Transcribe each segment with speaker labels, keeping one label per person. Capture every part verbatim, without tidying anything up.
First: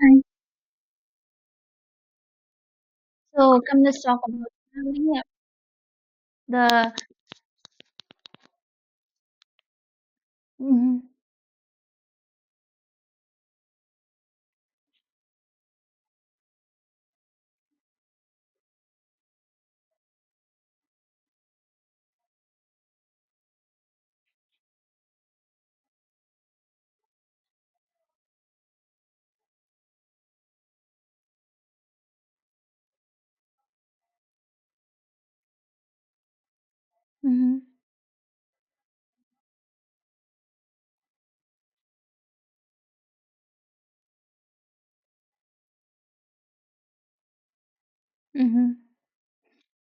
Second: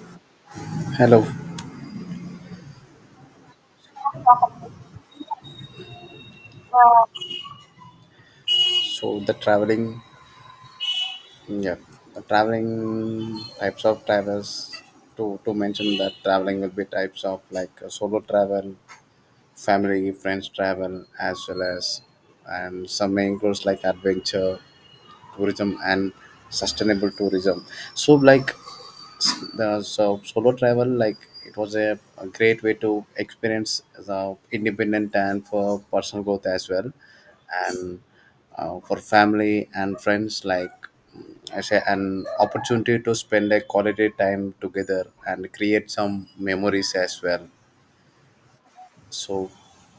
Speaker 1: Hi.
Speaker 2: Hello.
Speaker 1: So come let's talk about traveling, the
Speaker 2: So the traveling,
Speaker 1: Mhm,
Speaker 2: yeah, the traveling types of travels. To to mention that traveling will be types of like uh, solo travel, family, friends travel, as well as, and some may includes like adventure, tourism, and sustainable tourism. So like the so solo travel like it was a, a great way to experience the independent and for personal growth as well.
Speaker 1: mhm,
Speaker 2: And uh, for family and friends like mm, I say an opportunity to spend a quality time together and create some memories as well.
Speaker 1: mhm.
Speaker 2: So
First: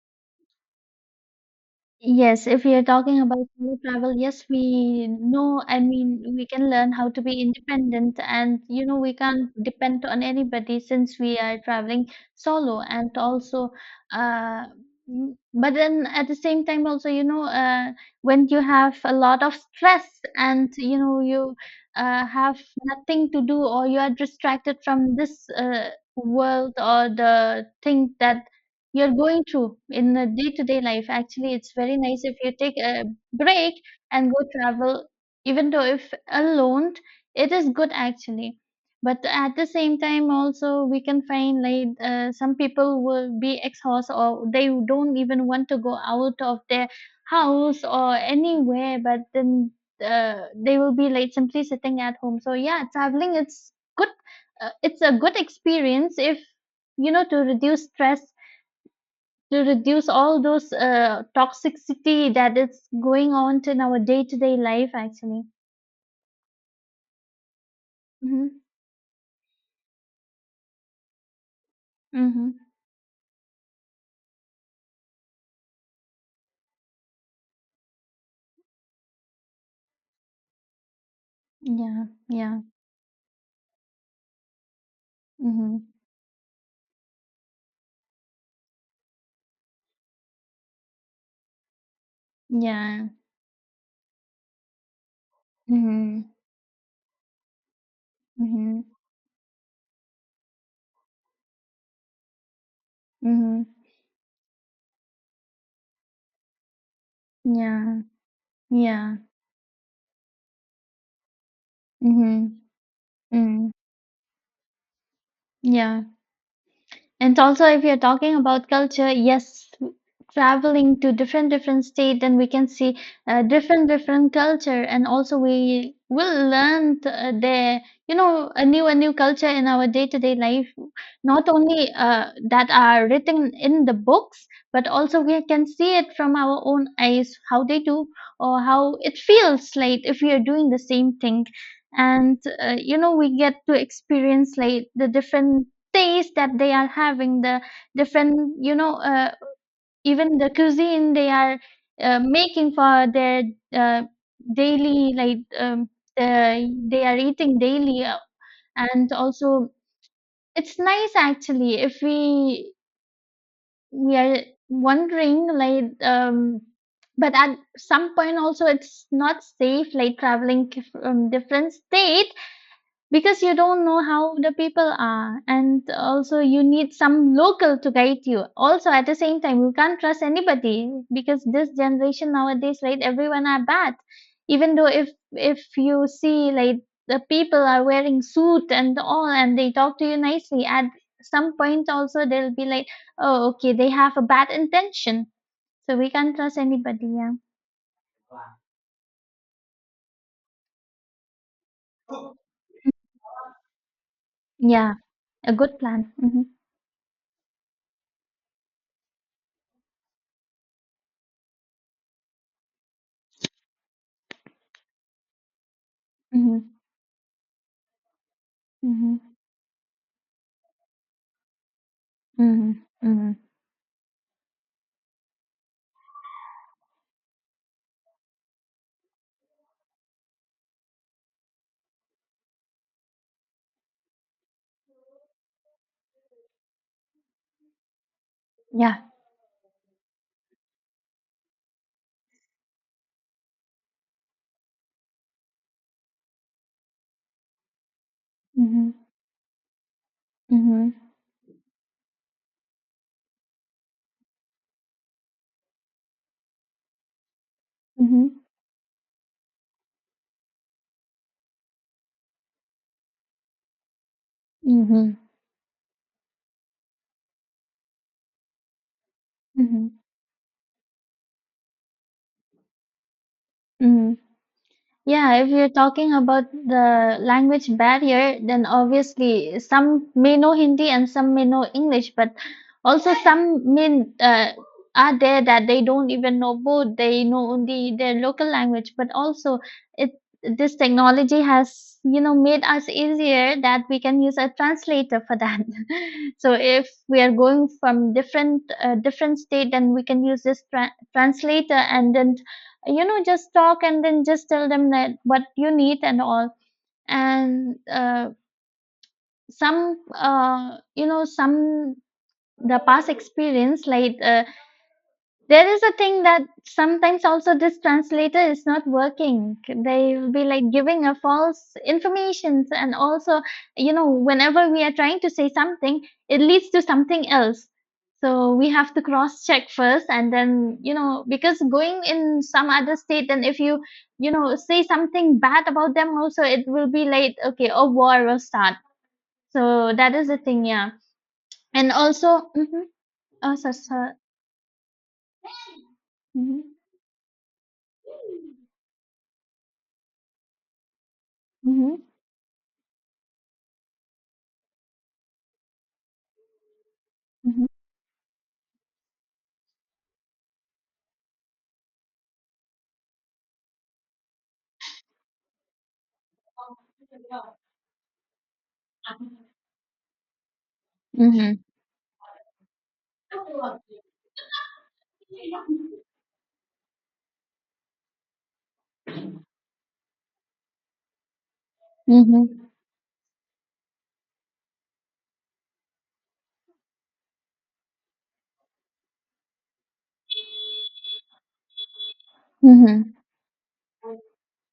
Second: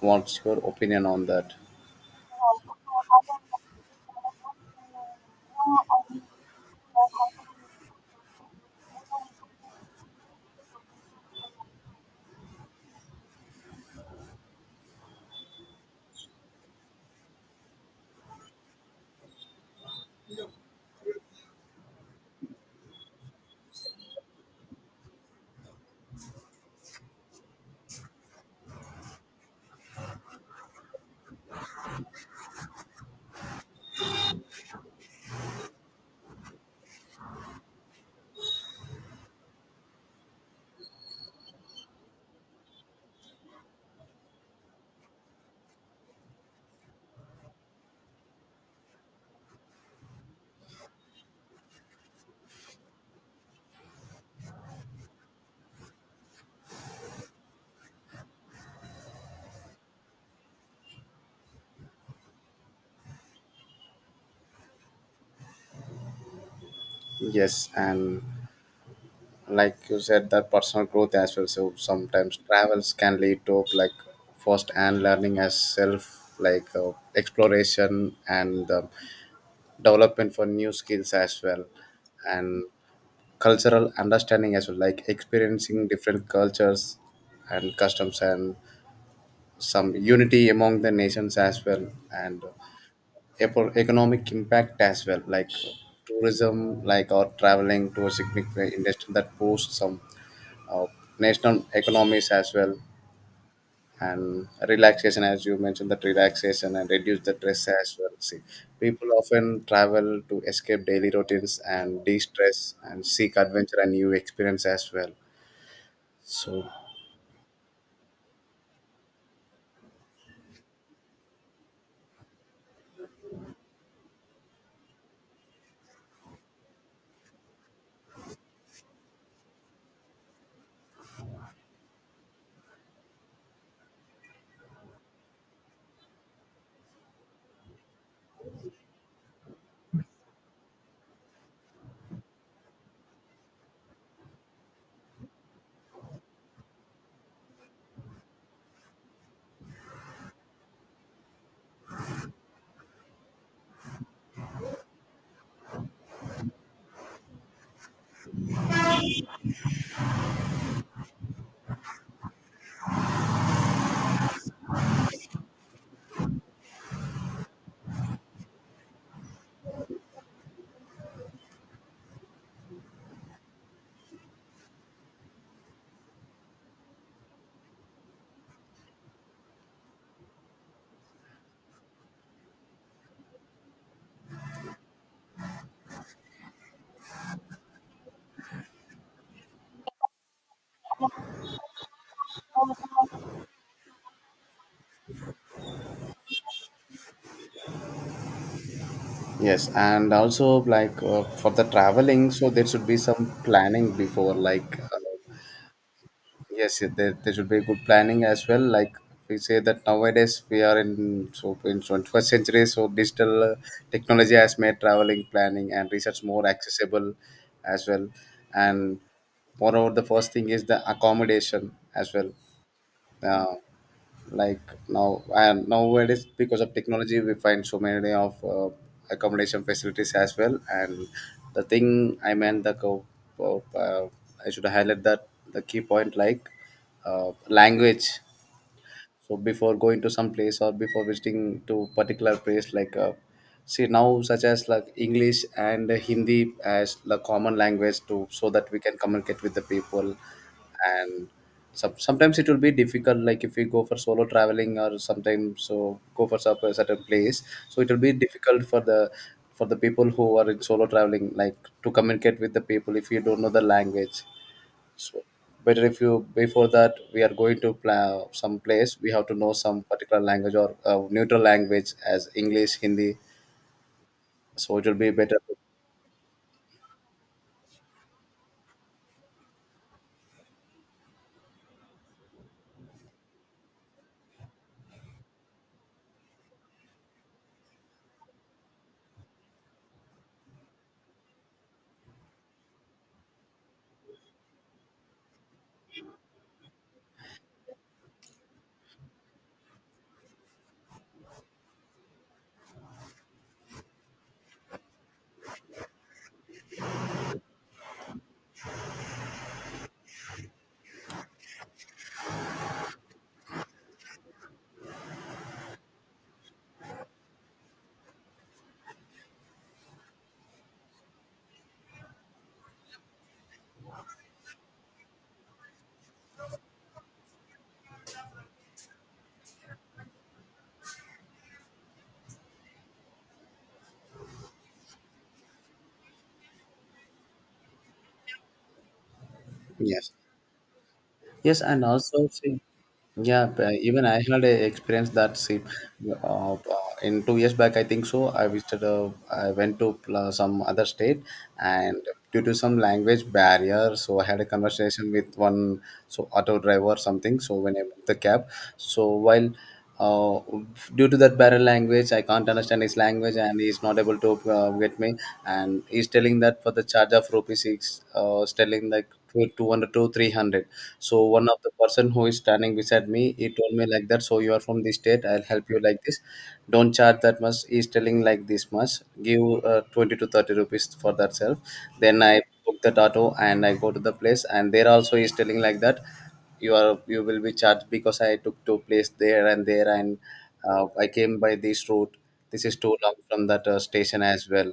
Speaker 2: what's your opinion on that?
Speaker 1: Yes, if we are talking about solo travel, yes, we know, I mean, we can learn how to be independent and, you know, we can't depend on anybody since we are traveling solo and also, uh, mm, but then at the same time also, you know, uh, when you have a lot of stress and, you know, you uh, have nothing to do or you are distracted from this uh, world or the thing that you're going through in the day-to-day life. Actually, it's very nice if you take a break and go travel, even though if alone, it is good actually. But at the same time, also we can find like uh, some people will be exhausted or they don't even want to go out of their house or anywhere. But then uh, they will be like simply sitting at home. So yeah, traveling it's good. Uh, it's a good experience if you know to reduce stress to reduce all those uh, toxicity that is going on in our day-to-day life actually.
Speaker 2: Yes, and
Speaker 1: Mm-hmm.
Speaker 2: like you said that personal growth as well, so sometimes
Speaker 1: Mm-hmm.
Speaker 2: travels can lead to like first and learning as self, like uh, exploration and uh, development for new skills as well.
Speaker 1: Yeah, yeah.
Speaker 2: And cultural understanding as well, like
Speaker 1: Mm-hmm.
Speaker 2: experiencing different cultures and customs and some unity among the nations as well. And
Speaker 1: Yeah.
Speaker 2: epo- economic impact as well, like
Speaker 1: Mm-hmm.
Speaker 2: tourism like or traveling to a significant
Speaker 1: Mm-hmm.
Speaker 2: industry that boosts some uh, national economies as well.
Speaker 1: Mm-hmm.
Speaker 2: And relaxation, as you mentioned, that relaxation and reduce the stress as
Speaker 1: Yeah,
Speaker 2: well. See, people
Speaker 1: yeah.
Speaker 2: often travel to escape daily routines and
Speaker 1: Mm-hmm.
Speaker 2: de-stress and seek
Speaker 1: Mm.
Speaker 2: adventure and new experience as well.
Speaker 1: Yeah.
Speaker 2: So
Speaker 1: And also, if you're talking about culture, yes, traveling to different different state, then we can see uh, different different culture, and also we will learn th- uh, their you know a new a new culture in our day to day life. Not only uh, that are written in the books, but also we can see it from our own eyes how they do or how it feels like if we are doing the same thing. And uh, you know we get to experience like the different taste that they are having the different you know uh, even the cuisine they are uh, making for their uh, daily like um, uh, they are eating daily uh, and also it's nice actually if we we are wondering like um but at some point also it's not safe like traveling k- from different state because you don't know how the people are and also you need some local to guide you also at the same time you can't trust anybody because this generation nowadays right everyone are bad even though if if you see like the people are wearing suit and all and they talk to you nicely at some point also they'll be like oh okay they have a bad intention so we can't trust anybody. Yeah.
Speaker 2: yes, and also, like uh, for the traveling, so there should be some planning before, like
Speaker 1: Yeah,
Speaker 2: uh,
Speaker 1: a good plan. Mm-hmm,
Speaker 2: yes. Yes, there, there should be good planning as well, like we say that nowadays we are in so in twenty-first century, so digital uh, technology has made traveling planning and research more
Speaker 1: mm-hmm,
Speaker 2: accessible as well. And
Speaker 1: mm-hmm,
Speaker 2: moreover, the first thing is the accommodation as well.
Speaker 1: mm-hmm, mm-hmm.
Speaker 2: Uh, like now and nowadays, because of technology, we find so many of uh, accommodation facilities as well. And the thing I meant, the co- uh, I should highlight that the key point, like uh, language.
Speaker 1: Yeah.
Speaker 2: So before going to some place or before visiting to particular place, like uh, see, now, such as like English and Hindi as the common language, to so that we can
Speaker 1: Mm-hmm.
Speaker 2: communicate with the people.
Speaker 1: Mhm,
Speaker 2: And some, sometimes it will be difficult, like if we go for solo traveling or sometimes so go for some- a certain place. So it will be
Speaker 1: mhm,
Speaker 2: difficult for the for the people who are in solo traveling, like to communicate with the people if you don't know the language.
Speaker 1: mhm,
Speaker 2: So better if you, before that we are going to pla- some place, we have to know some
Speaker 1: mhm,
Speaker 2: particular language or uh, neutral language as English, Hindi.
Speaker 1: mhm.
Speaker 2: So it will be
Speaker 1: Yeah,
Speaker 2: better.
Speaker 1: if you're talking about the language barrier, then obviously some may know Hindi and some may know English, but also some may uh, are there that they don't even know both. They know only their local language, but also it this technology has you know made us easier that we can use a translator for that. So if we are going from different uh, different state, then we can use this tra- translator and then you know just talk and then just tell them that what you need and all and uh, some uh, you know some the past experience like uh, there is a thing that sometimes also this translator is not working. They will be like giving a false informations and also, you know, whenever we are trying to say something, it leads to something else. So we have to cross check first and then, you know, because going in some other state and if you, you know, say something bad about them also, it will be like, okay, a war will start. So
Speaker 2: Yes.
Speaker 1: that is the thing, yeah.
Speaker 2: Yes, and
Speaker 1: And
Speaker 2: also,
Speaker 1: also,
Speaker 2: see.
Speaker 1: mm-hmm,
Speaker 2: Yeah,
Speaker 1: oh, so,
Speaker 2: b- even
Speaker 1: so,
Speaker 2: I had a experience that, see, uh,
Speaker 1: mm-hmm,
Speaker 2: uh, in two years back, I think so. I visited, uh, I went to uh, some other state, and
Speaker 1: mm-hmm,
Speaker 2: due to some language barrier, so I had a conversation with one so auto driver or something. So
Speaker 1: mm-hmm.
Speaker 2: when I booked the cab, so while uh, due to that barren language I can't understand his language and he's not able to uh, get me, and he's telling that for the charge of rupees he's uh, telling like two- 200 to three hundred. So one
Speaker 1: Mm-hmm.
Speaker 2: of the person who is standing beside me, he told me like that, so, you are from this state, I'll help you like this. Don't charge that much, he's telling like this much, give uh, twenty to thirty rupees for that self. Then I
Speaker 1: Mhm,
Speaker 2: book that auto and I go to the place, and there also he's telling like that, you are, you will be charged because I took to place there and there, and uh, I came by this route. This is too long
Speaker 1: mhm,
Speaker 2: from that uh, station as well.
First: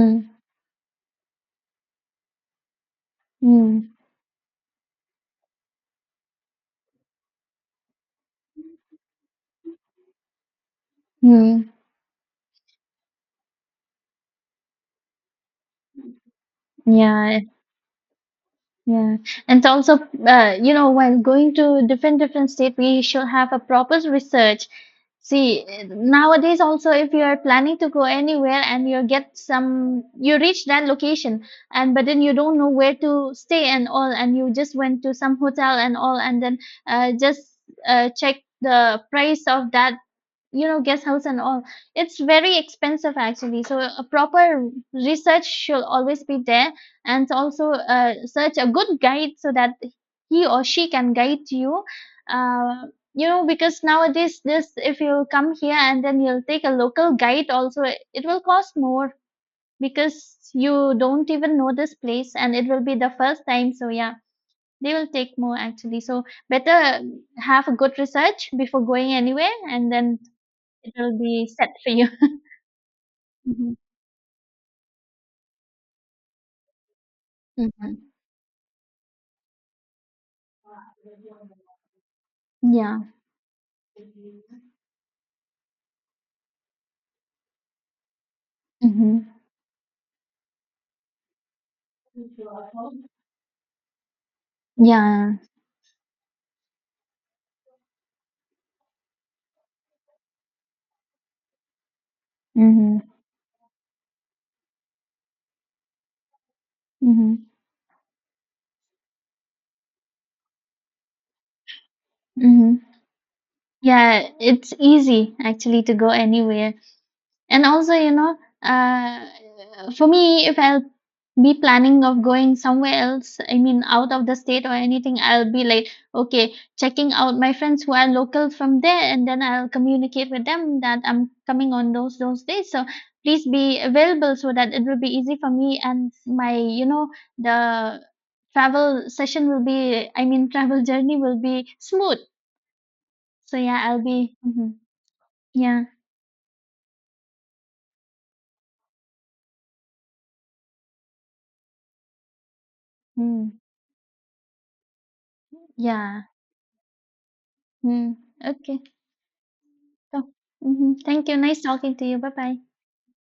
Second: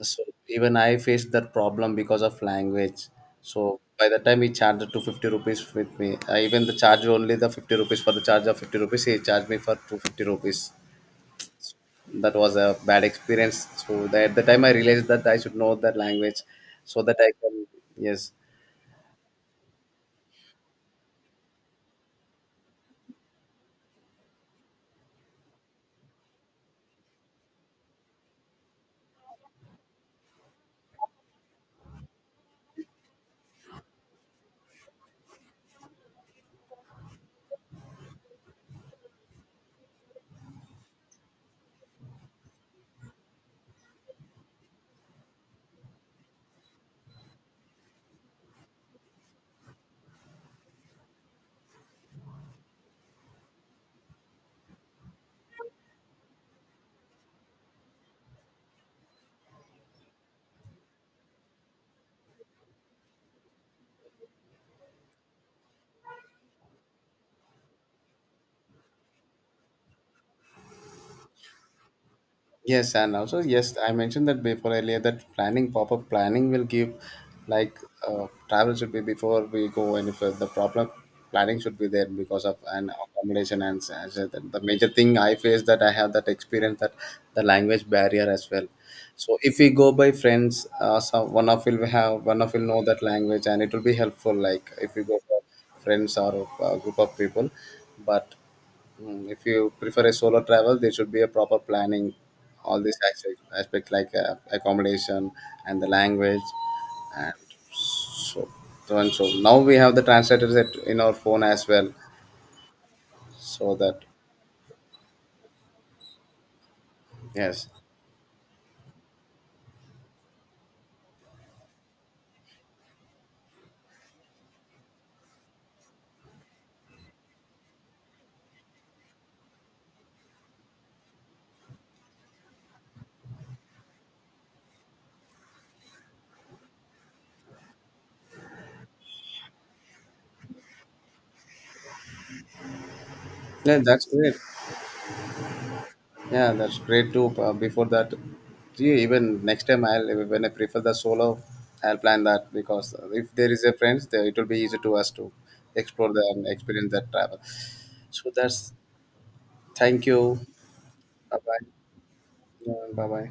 Speaker 2: So even I faced that problem because of language. So
Speaker 1: mm.
Speaker 2: by the time he charged to fifty rupees with me, I even the charge only the fifty rupees. For the charge of fifty rupees, he charged me for two fifty rupees.
Speaker 1: Hmm.
Speaker 2: That was a bad experience. So that, at the time, I realized that I should know that language, so that I
Speaker 1: Yeah,
Speaker 2: can. Yes.
Speaker 1: yeah. And also, uh, you know, when going to different different state, we should have a proper research. See, eh, nowadays also, if you are planning to go anywhere and you get some, you reach that location, and but then you don't know where to stay and all, and you just went to some hotel and all, and then uh, just uh, check the price of that you know guest house and all it's very expensive actually so a proper research should always be there and also uh, search a good guide so that he or she can guide you uh, you know because nowadays this if you come here and then you'll take a local guide also it will cost more because you don't even know this place and it will be the first time so yeah they will take more actually so better have a good research before going anywhere and then it will be set for you.
Speaker 2: Yes, and also, yes,
Speaker 1: Mhm,
Speaker 2: I mentioned that before earlier that planning, pop-up planning will give, like
Speaker 1: mhm.
Speaker 2: uh, travel should be before we go any further. The problem, planning should be there because of an
Speaker 1: Yeah.
Speaker 2: accommodation and s- as a- the major thing I face, that I have that experience, that the language barrier as well.
Speaker 1: Mhm.
Speaker 2: So if we go by friends, uh, some, one of will have, one of will know that language and it will be helpful. Like if we go
Speaker 1: Yeah.
Speaker 2: for friends or a group of people. But Mm, if you prefer a solo travel, there should be a proper planning, all these
Speaker 1: Mhm.
Speaker 2: aspect, aspect like uh, accommodation and the language, and
Speaker 1: Mhm.
Speaker 2: so, so and so. Now we have the translators at, in our phone as well,
Speaker 1: Mhm.
Speaker 2: so that,
Speaker 1: Yeah, it's easy actually to go anywhere. And
Speaker 2: yes,
Speaker 1: also, you know, uh, for me, if I'll be planning of going somewhere else, I mean, out of the state or anything, I'll be like, okay, checking out my friends who are local from there, and then I'll communicate with them that I'm coming on those those days. So please be available so that it will be easy for me and my, you know, the travel session will be, I mean, travel journey will be smooth. So
Speaker 2: yeah,
Speaker 1: yeah, I'll
Speaker 2: that's great.
Speaker 1: be, mhm. Yeah,
Speaker 2: Yeah, that's great too. Uh, before that, gee, even next time, I'll when I prefer the solo, I'll plan that because if there
Speaker 1: mm,
Speaker 2: is a friends, there it will be easy to us to explore
Speaker 1: yeah,
Speaker 2: the and experience that travel.
Speaker 1: mm,
Speaker 2: So that's,
Speaker 1: okay.
Speaker 2: thank
Speaker 1: So
Speaker 2: you.
Speaker 1: mhm. Thank you.
Speaker 2: Bye
Speaker 1: Nice
Speaker 2: bye.
Speaker 1: talking to you. Bye bye.
Speaker 2: 嗯，拜拜。